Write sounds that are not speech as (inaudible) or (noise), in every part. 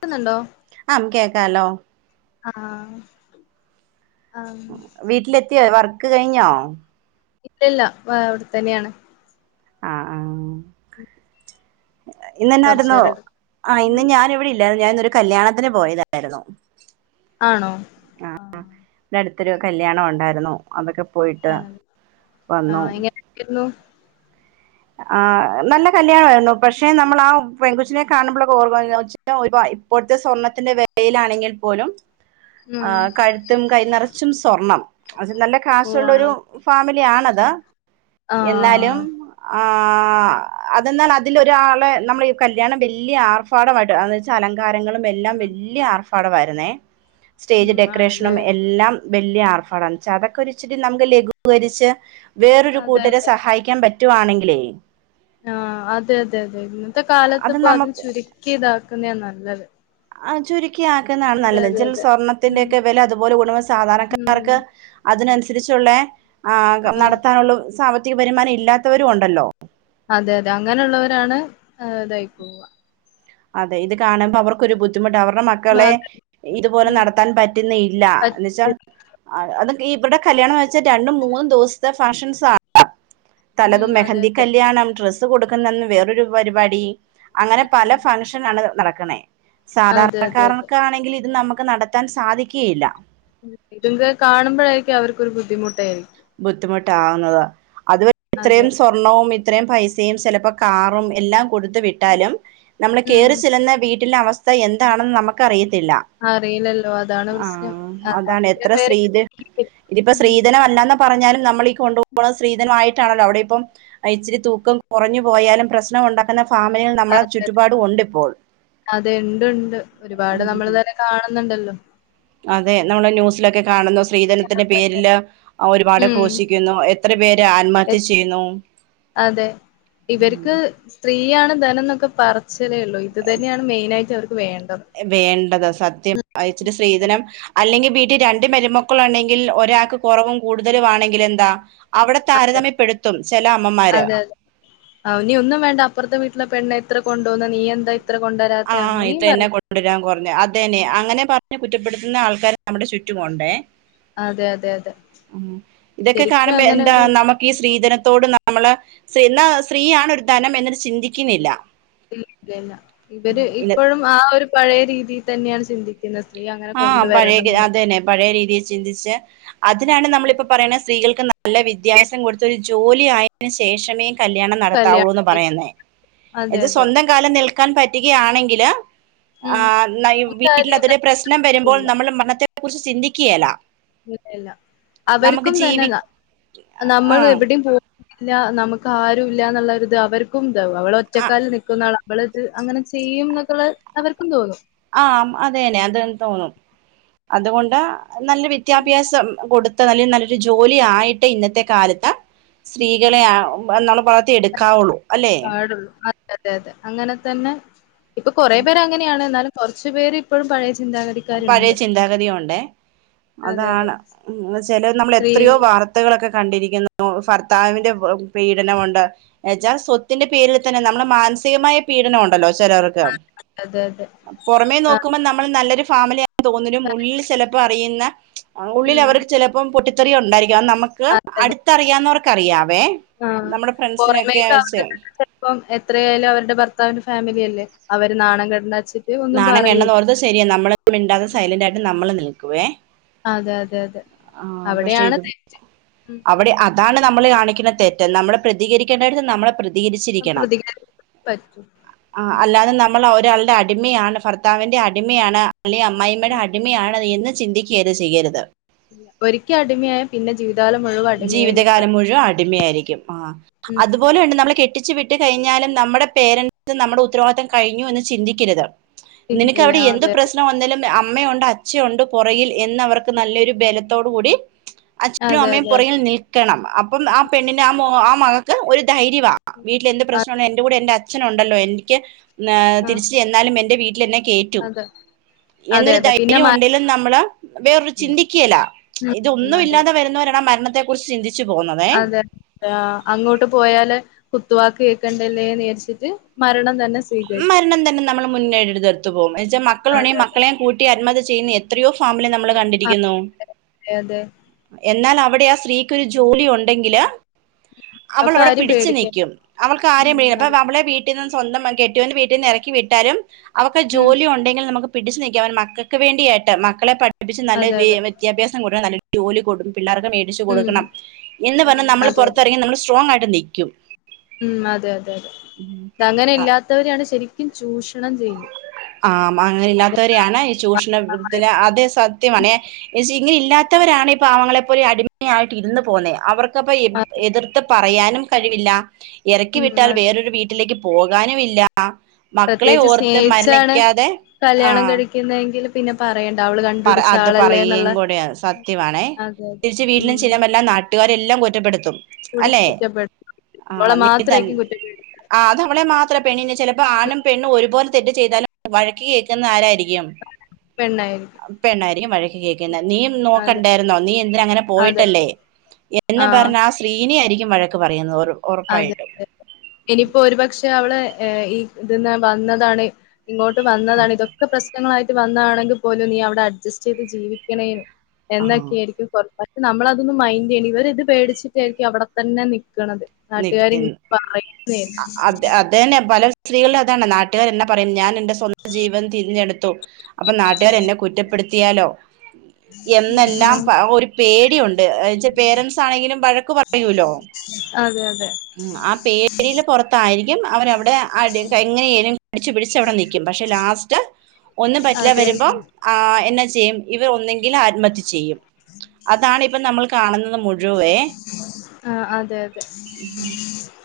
ക്കുന്നുണ്ടോ ആം കേക്കാലോ ആ ആ ത്തിയോ? വർക്ക് കഴിഞ്ഞോ? ഇല്ലില്ല വ് അവിടെത്തന്നെയാണ് അ ആ കൊറച്ചു ഇന്നന്നായിരുന്നോ നേരം എടു ആ ഇന്ന് ഞാൻ ഇവിടി ഞാൻ ഞാനിന്നൊരു കല്യാണത്തിന് പോയതായിരുന്നു ആണോ ആ ത്തൊരു കല്യാണം ഉണ്ടായിരുന്നു അതൊക്കെ പോയിട്ട് വന്നു ആഹ് എങ്ങനെയായിരുന്നു ആ നല്ല കല്യാണവാരുന്നു പക്ഷെ നമ്മൾ ആ പെൺകൊച്ചിനെ കാണുമ്പോള്ളൊക്കെ ഓർക്കും ഇപ്പോഴത്തെ സ്വർണ്ണത്തിന്റെ വിലയിലാണെങ്കിൽ പോലും ആ ഉം കഴുത്തും കൈ നിറച്ചും സ്വർണം അത് നല്ല കാശുള്ളൊരു പോവാണോ ഫാമിലി ആണത് എന്നാലും ആഹ് ആ അതെന്നാൽ അതിലൊരാള് നമ്മള് ഈ കല്ല്യാണം വലിയ ആർഭാടമായിട്ട് എന്നുവെച്ചാൽ അലങ്കാര ത്തങ്ങളും എല്ലാം വലിയ ആർ പടവാര്ന്നേ സ്റ്റേജ് ഉം ഡെക്കറെഷ്നും ആണല്ലേ എല്ലാം വല്ല്യ ആർഭാഡം എന്നുവച്ചാ അതൊക്കെ ഒരിച്ചിരി നമുക്ക് ലഘൂകരിച്ച് വേറൊരു അതെ കൂട്ടരെ സഹായിക്കാൻ പ പറ്റുവാണെങ്കിലേ ആ അതെ അതെ അതെ ഇന്നത്തെ കാലത്ത് അത് ഇപ്പോ അതും നമുക്ക് ചുരുക്കിയതാ ക്കുന്നേയാ നല്ലത് ആ ചുരി ക്കി ആക്കുന്നതാണ് അതെ നല്ലത് എന്ന് അതെ വച്ചാൽ അതെ ഉം സ്വർണത്തിന്റെയൊക്കെ വില അതുപോലെ കൂടുമ്പം ഉം സാധാരണക്കാർക്ക് അതിനനുസ രിച്ചൊള്ളേ ആകെ ആഹ് നടത്താനുള്ള സാ മ്പത്തിക വരുമാനം ഇല്ലാത്തവരും ഉണ്ടല്ലോ അതെ അതെ അങ്ങനെയുള്ളവരാണ് ഇതായി പോവുക അതെ ഇത് കാണുമ്പോ അവർക്കൊരു ബുദ്ധിമുട്ട് അവരുടെ ഉം മക്കളെ അതെ ഇതുപോലെ ഉം നടത്താൻ പറ്റുന്നില്ല എന്ന് വെച്ചാൽ പറ്റും അത് ഇവിടെ കല്യാണമെന്ന് വെച്ചാൽ രണ്ടും മൂന്നും ദിവസത്തെ ഫംഗ്ഷൻസ് ആണ് ഉം തലേന്ന് അതെ മെഹന്തി അതെ കല്യാണം ഡ്രസ്സ് അത് കൊടുക്ക്ന്നന്ന് വേറൊരു പരിപാടി മ് ഉം റ്റും നല്ലത് നടക്കണേ അതെ അതെ അതെ സാധാരണക്കാർക്കാണെങ്കില് ഇത് നമ്മ ക്ക് നടത്താൻ സാധിക്കെയില്ല ഉം ഇതിന്റെ കാണുമ്പഴായിരിക്കും അവർക്കൊരു ബുദ്ധിമുട്ടേ ബുദ്ധിമുട്ടാവുന്നതാ അത് അതെ ഇത്രയും സ്വർണ്ണവും ഇ ഇത്രേം പൈസയും ചെലപ്പോ കാറും എല്ലാം കൊടുത്ത് ഉം വിട്ടാലും നമ്മള് ഉം. കേറി ചെല്ലുന്ന വീ അവസ്ഥ എന്താണെന്ന് നമുക്കറി അറിയില്ലല്ലോ അതാണ് ആ പ്രശ്നം അതാണ് ചില പേര് (unintelligible) ഇതിപ്പോ ഉം സ്ത്രീധനം (unintelligible) പറഞ്ഞാലും നമ്മളീ കൊണ്ടുപോണ സ്ത്രീധനമായിട്ടാണല്ലോ അവിടെ ഇപ്പം ഇച്ചിരി തൂക്കം കുറഞ്ഞു പോയാലും പ്രശ്നം ഉണ്ടാക്കുന്ന ഫാമിലികൾ നമ്മളെ അതെ ചുറ്റുപാടും ഉണ്ട് ഇപ്പോൾ അതെ ഉണ്ട് ഉണ്ട് ഒരുപാട് നമ്മൾ ഉം തന്നെ കാണുന്നുണ്ടല്ലോ അതെ നമ്മള് ന്യൂസിലക്കെ കാണുന്ന സ്ത്രീധനത്തിന്റെ (unintelligible) ഒരുപാട് ഉം ക്രോശിക്കുന്നു എത്ര പേര് ആത്മഹത്യ എത് ചെയ്യുന്നു അതെ പർച്ച് വേണ്ടത് വേണ്ടത് സത്യം വച്ചിട്ട് അതെ സ്ത്രീധനം അല്ലെങ്കിൽ വീ രണ്ട് മരുമക്കൾ ഉണ്ടെങ്കിൽ ഒരാൾക്ക് കുറവും കൂടുതലും ആണെങ്കിൽ എന്താ അവിടെ അതെ താരതമ്യപ്പെടുത്തും ചില അമ്മമാര് അതെ അതെ അവന് ഒന്നും വേണ്ട അപ്പുറത്തെ വീട്ടിലെ പെണ്ണ അത്ര കൊണ്ടുോന്ന നീ എന്താ ഇത്ര ആ കൊണ്ടുവരാത്തെ ഇത് അങ്ങനെയും തന്നെ പറയും കൊണ്ടുവരാൻ (unintelligible) അതന്നെ അങ്ങനെ (unintelligible) അങ്ങനെ കുറ്റപ്പെടുത്തുന്ന ആൾക്കാര് നമ്മുടെ ചുറ്റുമുണ്ടേ അതെ അതെ അതെ ഇതൊക്കെ ശരിക്കും കാണുമ്പോ അങ്ങനെ എന്താ ഒരു നമുക്ക് ഈ സ്ത്രീധന ത്തോട് നമ്മള് എന്ന സ്ത്രീയാണ് ഒരു ധനം എന്നത് ചിന്തിക്കുന്നില്ല ഇല്ല ഉം. ഇവര് ഇന്ന- ഇപ്പോഴും ആ ഒരു പഴയ രീതി ഇത് തന്നെയാണ് ശരി ആ പഴയ അതന്നെ പഴയ രീതിയിൽ ചിന്തിച്ച് അതിനാണ് നമ്മളിപ്പ അതെ പറയണ സ്ത്രീകൾക്ക് നല്ല വ്യധ്യസം കൊടുത്ത ഒരു ജോലി ആയതിന്ന് ശേഷമേ കല്യാണം കല്യാണം നടത്താവൂന്ന് കഴിക്കും പറയുന്നേ അതെ ഇത് അതെ സ്വന്തം കാലിൽ നിൽ (unintelligible) പറ്റിക്കുകയാണെങ്കില്ല് ഉം ആ നമുക്ക് ആരെയും വീട്ടിലതൊരു പ്രശ്ന വരുമ്പോൾ തരത്തില്ല. (unintelligible) അത്തെ കുറിച്ച് ചിന്തിക്കയല്ല ഇല്ലല്ല അവർക്കും ജീവി തന്നെല്ല ആ നമ്മൾ എവിടെയും പോ ഇല്ല നമുക്ക് ആരും ഇല്ലന്നുള്ളരിത് അവർക്കും അവളെ ആ ഒറ്റക്കാലിൽ നിൽക്കുന്ന ആള ഇവളത് അങ്ങനെ ചെയ്യും എന്നൊക്കെയുള്ള അവർക്കും തോന്നും ആ അതന്നെ അതെന്ന് തോന്നും അതുകൊണ്ട് നല്ല ഉം വിദ്യാഭ്യാസം കൊടു നല്ല നല്ലൊരു ജോലി ആയിട്ട് ഇന്നത്തെ കാലത്ത് ഉം. സ്ത്രീകളെ ആ (unintelligible) എടുക്കാവുള്ളു അല്ലേ പാടുള്ളൂ അതെ അതെ അതെ അങ്ങനെ തന്നെ ഇപ്പൊ കുറേ പേര് അങ്ങനെയാണ് എന്നാലും കുറച്ച് പേര് ഇപ്പഴും പഴയ പഴയ ചിന്താഗതിക്കാരുണ്ട് ചിന്താഗതി ഉണ്ട് അതെ അതെ അതാണ് ചില നമ്മൾ സ്ത്രീ എത്രയോ വാർത്തകളൊക്കെ കണ്ടിരിക്കുന്നു ഭർത്താവിന്റെ പീഡനമുണ്ട് എന്ന വച്ചാൽ സ്വത്തിന്റെ പേരിൽ തന്നെ നമ്മുടെ മാനസികമായ പീഡനമുണ്ടല്ലോ ചെലർക്കു അതെ അതെ പൊറമേ ആ നോക്കുമ്പ നമ്മള് നല്ലൊരു ഫാമിലി തോന്നതിനും ഉള്ളിൽ ചിലപ്പോ പെയ്യുന്ന ആ ഉള്ളിൽ ഉം അവർക്ക് ചിലപ്പം പൊട്ടി (unintelligible) തെറിഉണ്ടായി നമുക്ക് അതെ അതെ അടുത്തറിയാന്ന് പറഞ്ഞ ക്കറിയാം ആ പുറമേക്കെ ആ വെച്ച് ചിലപ്പോം എത്രയായാലും അവരുടെ ഭർത്താവിന്റെ ഫാമിലി അല്ലേ അവര് നാണം കെടണ്ട വച്ചിട്ട് ഒന്നും നാണം പറയൂല കേടെണ്ടെന്ന് ഓർത്ത് ശരി നമ്മള് മിണ്ടാതെ സൈലന്റ് ആയിട്ട് നമ്മള് നിൽ കു വേ അതെ അതെ അതെ പക്ഷെ അവിടെയാണ് ഇത് തെറ്റ് ഉം അവിടെ അതാണ് നമ്മള് ണിക്കുന്ന തെറ്റ് നമ്മള് പ്രതികരിക്കേണ്ടെട്ത് നമ്മള് പ്രതികരിച്ചിരിക്കണം പ്രതികരിക്കാൻ പറ്റും ആ ഉം അല്ലാതെ നമ്മൾ ഒരാൾ അടിമയാണ് ഭർത്താവിൻ്റെ അടിമയാണ് അല്ലെ ഉം അമ്മായിമ്മയുടെ അടിമയാണ് എന്ന് ചിന്തിക്കെ ചെയ്യരുത് ഒരിക്കൽ അടിമയായ പിന്നെ ജീവിത ജീവിതകാലം മുഴുവൻ അടിമ ആയിരിക്കും ആ ഉം അതുപോലെ ഉണ്ട് നമ്മള് കെ ട്ടിച്ചു വിട്ട് കഴിഞ്ഞാലും നമ്മുടെ പേരൻസിന് നമ്മടെ ഉത്തരവാദിത്തം കഴിഞ്ഞു എന്ന് ചിന്തിക്കരുത് നിനക്ക് പിന്നില്ല അവിടെ എന്ത് അതെ അതെ പ്രശ്നം വന്നാലും അമ്മയുണ്ട് അച്ഛയുണ്ട് പൊറകിൽ എന്ന് അവർക്ക് നല്ലൊരു ബലത്തോടു കൂടി അച്ഛനും അതെ അമ്മയും അതെ അതെ പൊറകിൽ നിൽക്കണം അപ്പം ആ പെണ്ണിന് ആ മോ ആ മകൾക്ക് ഒരു ധൈര്യമാ അ വീട്ടിലെന്ത് പ്രശ്നുണ്ടെങ്കിലും എന്റെ കൂടെ എന്റെ അച് അച്ഛനുണ്ടല്ലോ എനിക്ക് ന് ആഹ് തിരിച്ച് ചെന്നാലും എൻ്റെ വീട്ടിലെന്നെ കേറ്റും അതെ അതെ എന്നൊരു അതെ പിന്നെ ധൈര്യം മ ഉണ്ടേലും നമ്മള് വേറൊരു ചിന്തിക്ക്യേല ഉം അതെ ഇതൊന്നുല്ലാതെ വരുന്നവരാണ് ആ മര ന്നത്തെ കുറിച് ചിന്തിച് അതെ ല്ല അങ്ങോട്ട് പോയാല് കുത്തുവാക് കേ ക്കണ്ടല്ലേ വിചാരിച്ചിട്ട് മരണം തന്നെ സ്വീകരിക്കും മരണം തന്നേ നമ്മൾ മുന്നേ എടു എടുത്തു പോം എ എന്ന വച്ചാൽ അതെ മക്കൾണ്ടെങ്കിൽ അതെ മക്കളേം കൂട്ടി അ (unintelligible) എത്രയോ ഫാമിനെ നമ്മള് കണ്ടിരിക്കുന്നു അതെ എന്നാ നമ്- ഇവിടെ ആ സ്ത്രീക്കൊരു ജോലി ഒണ്ടെങ്കില്- ഒക്കെ അവളവിടെ ആരും പിടിച്ചു പേടിക്കണ്ട നിക്കും അവൾക്ക് ആരേം ഉം വേ അതെ അവളെ വീട് (unintelligible) കെട്ട്യോന് വീട്ടീന്ന് എറക്കി വിട്ടാലും അവക്ക് ഉം ജോലിയൊണ്ടെങ്കിൽ നമുക്ക് പിടിച്ചു നിൽക്കാ അവൻ മക്കൾക്ക് വേണ്ടിയായിട്ട് മക്കളെ പഠ ടിപിച്ച് നല്ലൊരു അതെ വി അതെ വിദ്യാഭ്യാസം കൊടു നല്ല- ജോലി കൊടു പിള്ളേർക്ക് മേടിച്ചു ഉം കൊടുക്കണം എന്ന് പറഞാ ഉം നമ്മൾ അതെ അതെ പുറത്തിറങ്ങി നമ്മൾ സ്ട്രോങ് ആയിട്ട് അത് നിക്കും ഉം അതെ അതെ അതെ അത അങ്ങനെ ഇല്ലാതെ ത്തോരെയാണ് ശരിക്കും ചൂഷണം ചെയ്യു ആ മ അങ്ങനെ ഇല്ലാത്തവരെയാണ് ഈ ചൂഷണത്തിന് അതേ സത്യമാണേ ഇങ്ങനെ ഇല്ലാത്തവരാണ് ഈ പാവങ്ങളെ പോലെ അടിമയായിട്ട് ഇര്ന്ന് പൊന്നേ അവർക്ക് ത് അപ്പൊ അതെ. എതിർത്ത് പറയാൻ നും കഴിവില്ല എറക്കി ഉം വിട്ടാൽ അതെ വേറൊരു വീട്ടിലേക്ക് പോകാനുംവില്ല മക്കളെ പ്രത്യേകിച്ച് ഓർത്ത് മരണി സ്നേഹിച്ചാണ് കല്യാണം കഴിക്കുന്നതെകിൽ പിന്നെ പറ പറ അത് പറയുകയും കൂടെ സത്യവാണെ അതെ അതെ തിരിച്ച് വീട്ടിലും ഉം ചെല്ലാൻ പറ്റില്ല നാട്ടി ട്ടുകാരെല്ലാം കുറ്റപ്പെടുത്തും കൂടി അല്ലെ കുറ്റപ്പെടുത്തും ആ കുട്ടികളെ നീ തന്നെ മാത്രായിരിക്കും കുറ്റപ്പെടുത്തുക ആതവളെ മാത്രം പെണ്ണെ ചിലപ്പോ ആണും പെണ്ണും ഒരുപോലെ തെറ്റ് ചെയ്താലും വഴക്ക് കേൾക്കുന്ന ആരായിരിക്കും പെണ്ണായി പെണ്ണാരി വഴക്ക് കേൾക്കുന്നത് നീ അതെ നോക്കണ്ടായിരുന്നോ നീ എന്തിന അങ്ങനെ അതെ പോയിട്ടല്ലേ എന്ന് പറഞ് ആ സ്ത്രീനെ ആരിക്ക വഴക്ക് പറയുന്നത് ഓരോ അതെതെ ഇനിപ്പോ ഒരുപക്ഷെ പക്ഷെ അവള് ഈ ഇതിന്ന് വന്നതാണ് ഇങ്ങോട്ട് വന്നതാണ് ഇതൊക്കെ പ്രശ്നങ്ങളായിട്ട് വന്നാണെങ്കിൽ പോലും നീ അവിടെ അഡ്ജസ്റ്റ് ചെയ്ത് ജീവിക്കണേന് ആ എന്നൊക്കെ ആയിരിക്കും കൊറ നമ്മളതൊന്ന് മൈൻഡ് ചെയ്യണം ഇവർ ഇത് പേടിച്ചിട്ടായിരിക്കും അവിടെത്തന്നെ നിക്കണത് നാട്ടുകാര് നിക്കുന്നു ഇങ്ങനെ പറയുന്നേ അത് അത്തന്നെ പല സ്ത്രീകള അതാണ് നാുകാര് എന്നാ പറയും ഞൻ സ്വന്തം ജീവൻ തിരഞ്ഞെടുത്തു അപ്പം നാട്ടുകാര് എന്നെ കുറ്റപ്പെടുത്തിയാലോ എന്നെല്ലാം ആഹ് പ ഒരു പേര് ടി ഉണ്ട് അയച്ച പേരന്റ്സ് ആണെങ്കിലും വഴക്ക് പറയൂലോ അതെ അതെ ആ പേടിൽ പുറത്തായിരിക്കും അവരവിടെ എങ്ങനെയാലും കടിച്ചു പിടിച്ച് അവിടെ നിൽക്കും പക്ഷെ ലാസ്റ്റ് ഒന്നും പറ്റില്ല അതെ വരുമ്പോം ആ എന്നാ ചെയ്യും ഇവർ ഒന്നെങ്കിലും ആത്മഹത്യ ചെയ്യും അതാണ് ഇപ്പ നമ്മൾ കാണുന്നത് മുഴുവേ ആഹ് അതെ അതെ ഉ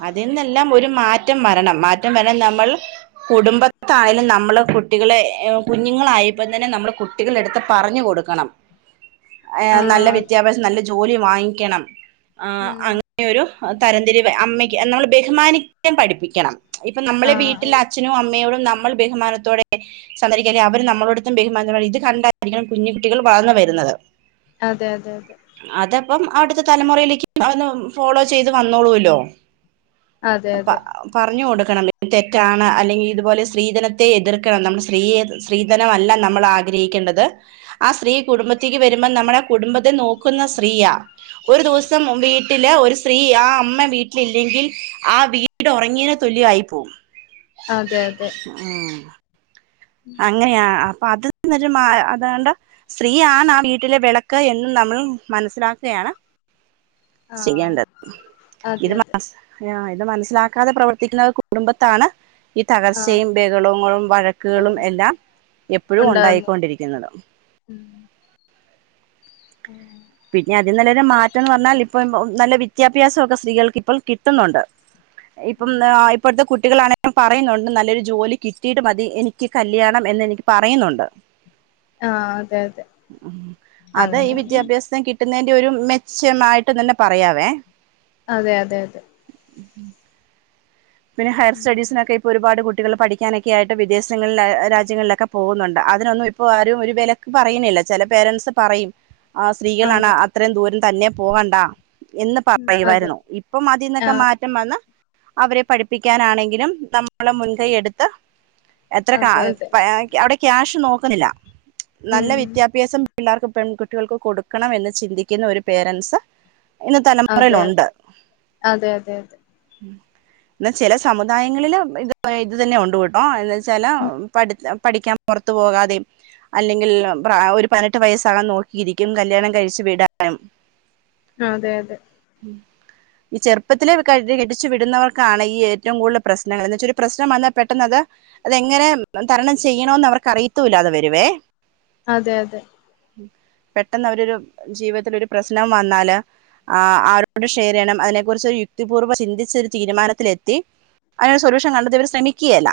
അതിൽന്നെല്ലാം ഒരു മാറ്റ മാറ്റം വരണം മാറ്റം വരാൻ നമ്മൾ കുടുംബത്താണേലും നമ്മള് കുട്ടികളെ കുഞ്ഞുങ്ങളായപ്പോം തന്നെ നമ്മൾ കുട്ടികള എടുത്ത് പറഞ്ഞു കൊടുക്കണം ആ നല്ല ആഹ് അതെ വിദ്യാഭ്യാസം നല്ല ജോലി വാങ്ങിക്കണം ആ ഉം അങ്ങനെയൊരു തരംതിരിവെ അമ്മയ്ക്ക് നമ്മൾ ബഹുമാനിക്കാൻ പഠിപ്പിക്കണം ഇപ്പം നമ്മളെ ആഹ് വീട്ടിലെ അച്ഛനും അമ്മയോടും നമ്മൾ ബഹുമാനത്തോടെ സന്ദരിക്കല്ലേ അവര് നമ്മളോടത്തും ബഹുമാനത്തോടെ ഇത് കണ്ടായിരിക്കണം കുഞ്ഞ കുട്ടികൾ വളർന്നു വരുന്നത് അതെ അതെ അതെ അപ്പം അടുത്തെ തലമുറയിലേക്ക് അതൊന്നു ഫോളോ ചെയ്ത് വന്നോളൂല്ലോ അതെ പ്പ പറഞ്ഞു കൊട് ക്കണം തെറ്റാണ് അല്ലെങ്കിൽ ഇതുപോലെ സ്ത്രീധനത്തെ എതിർക്കണം നമ്മൾ സ്ത്രീയെ സ്ത്രീധനം അല്ല നമ്മൾ ആഗ്രഹിക്കേണ്ടത് ആ സ്ത്രീ കുടുംബത്തേക്ക് വരുമ്പോൾ നമ്മളെ കുടുംബത്തെ നോക്കുന്ന സ്ത്രീയാ ഒരു ദിവസം മുമ്പേയി ത്തില് ഒരു സ് സ്ത്രീ ആ അമ്മ വീട്ടിലില്ലെങ്കിൽ ആ വീട് ഒറങ്ങീയേന് തുല്യായി പോവും അതെ അതെ അതെ അതെ ആഹ് അങ്ങനെയാ ആ ആഹ് അത് എന്നിട്ട് മാ അതൊണ്ട് സ്ത്രീയാണ് ആ വീട്ടിലെ വിളക്ക് എന്നും നമ്മൾ മനസ്സിലാക്കയാണ് ആഹ് ചെയ്യാണ്ടത് അതെ അതെ അത് മനസ്സിലാക്കാതെ പ്രവർത്തിക്കുന്ന കുടുംബത്താണ് ഈ ആഹ് തകർച്ചയും ബഹളോങ്ങളും വഴക്കുകളും ഉണ്ടാവുന്നു എല്ലാം എപ്പഴും ഉണ്ടാവുന്നു ഉണ്ടായിക്കൊണ്ടിരിക്കുന്നത് ഉം ആഹ് പിന്നെയത് ഇതിന്നെല്ലാം ഒരു മാറ്റന്ന് പറഞ്ഞാൽ ഇപ് ഇപ്പം നല്ല വിദ്യാഭ്യാസൊക്കെ സ്ത്രീകൾക്ക് ഇപ്പോൾ കിട്ടുന്നുണ്ട് ഇപ്പം ഉം ആ ഇപ്പോഴത്തെ കുട് കുട്ടികളാണെ പറയുന്നുണ്ട് നല്ലൊരു ജോലി കിട്ടിയിട്ട് മതി എനിക്ക് കല്യാണം എന്നെനിക്ക് പറയുന്നുണ്ട് ആഹ് അതെ അതെ ഉം അതെ ഈ അങ്ങനെ വിദ്യാഭ്യാസം കിട്ടു ന്നെൻ്റെ ഒരു മെച്ചമായി ട്ടും തന്നെ പറയാവേ അതെ അതെ അതെ പിന്നെ ഹയർസ്റ്റഡീസിനൊക്കെൊ ഇപ്പൊ ഒരുപാട് കുട് കുട്ടികൾ പഠിക്കാനൊക്കെ ആയിട്ട് വിദേശങ്ങളില് രാജ്യങ്ങളിലൊക്കെ പോകുന്നുണ്ട് അതിനൊന്നും ഇപ്പോ ആരും ഒരു വെലക്ക് പറയുന്നില്ല ചെല പേരൻസ് പറയും ആ സ്ത്രീകളാണ് ആഹ് അത്രയും ദൂരം തന്നെ പോകണ്ടാ എന്ന് ഉം അതെ പറയുവായിരുന്നു ഇപ്പം അതീന്നൊക്കെ ആഹ് മാറ്റം വന്ന് അവരെ പ് പഠിപ്പിക്കാനാണെങ്കിലും നമ്മള് മുൻകൈ എടുത്ത് എത്ര കാ അതെ അതെ (unintelligible) അവിടെ ക്യാഷ് നോക്കെലില്ലാ നല്ല ഉം വിദ്യാഭ്യാസം പിള്ളേർക്ക് പെൺകുട്ടികൾക്ക് കൊടുക്കണം എന്ന് ചിന്തിക്കുന്ന ഒരു പേരൻസ് അതെതെ അതെ അതെ അതെ എന്നാ ചെല സമുദായങ്ങളിൽ ഇത് ഇത് തന്നെ ഉണ് കേട്ടോ എന്നാവെച്ചാ ചെലമ് പഠിത്ത പഠിക്കാൻ പെറത്ത് പോകാതേം അല്ലെങ്കിൽ ഒരു പ്രാ പതിനെട്ട് വയസ്സാകാൻ നോക്കിയിരിക്കും കല്യാണം കഴിച്ച്‌ വിടാൻ അതെ അതെ ഈ ചെറുപ്പത്തിലെ കരുതി കെട്ടിച് വിടുന്നവർ ക്കാണ് ഈ ഏറ്റവും കൂടുതൽ പ്രശ്നങ്ങൾ എന്ന് വെച്ചാ പ്രശ്നം വന്നാ പെട്ടെന്നത് അതെങ്ങനെ തരണം ചെയ്യണോന്ന് അവർക്ക് അറിയത്തൂല്ലാതെ വരുവേ. അതെ അതെ പെട്ടെന്ന് അവരോരു ജീവിതത്തിലൊരു പ്രശ്നം വന്നാല് ആ ആരോട് ഷെയർ ചെയ്യണം അതിനെ കുറിച്ച് യുക്തിപൂർവ്വം ചിന്തിച്ച് തീരുമാനത്തിലെത്തി അതിനൊരു സൊല്യൂഷൻ കണ്ടെത്തി ഇവർ ശ്രമിക്കേല്ല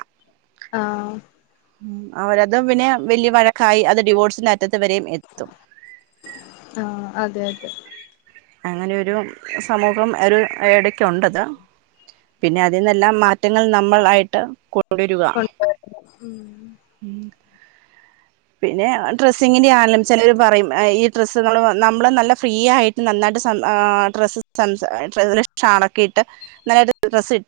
ആ ഉം അവരതും പിന്നെ വലിയ വഴക്കായി അത് ഡിവോഴ്സിന്റെ റ്റത്ത് വരേം എത്തും. ആഹ് അതെ അതെ അങ്ങനെയൊരു സമൂഹം ഒരു ഇടയ്ക്കുണ്ടത്. പിന്നെ അതിന്നെല്ലാം മാറ്റങ്ങൾ നമ്മൾ ആയിട്ട് കൊ കൊണ്ട് മ്മ് പിന്നെ ഡ്രെസ്സിങ്ങിന്റെ ആണെങ്കിലും ചിലര് പറയും ഈ ഡ്രസ്സ്കള് നമ്മള് നല്ല ഫ്രീ ആയിട്ട് നന്നായിട്ട് സം ആ ഡ്രസ്സ് സംസാ ഷാളക്കയിട്ട് നല്ലായിട്ട് ഡ്രസ്സിട്ടാ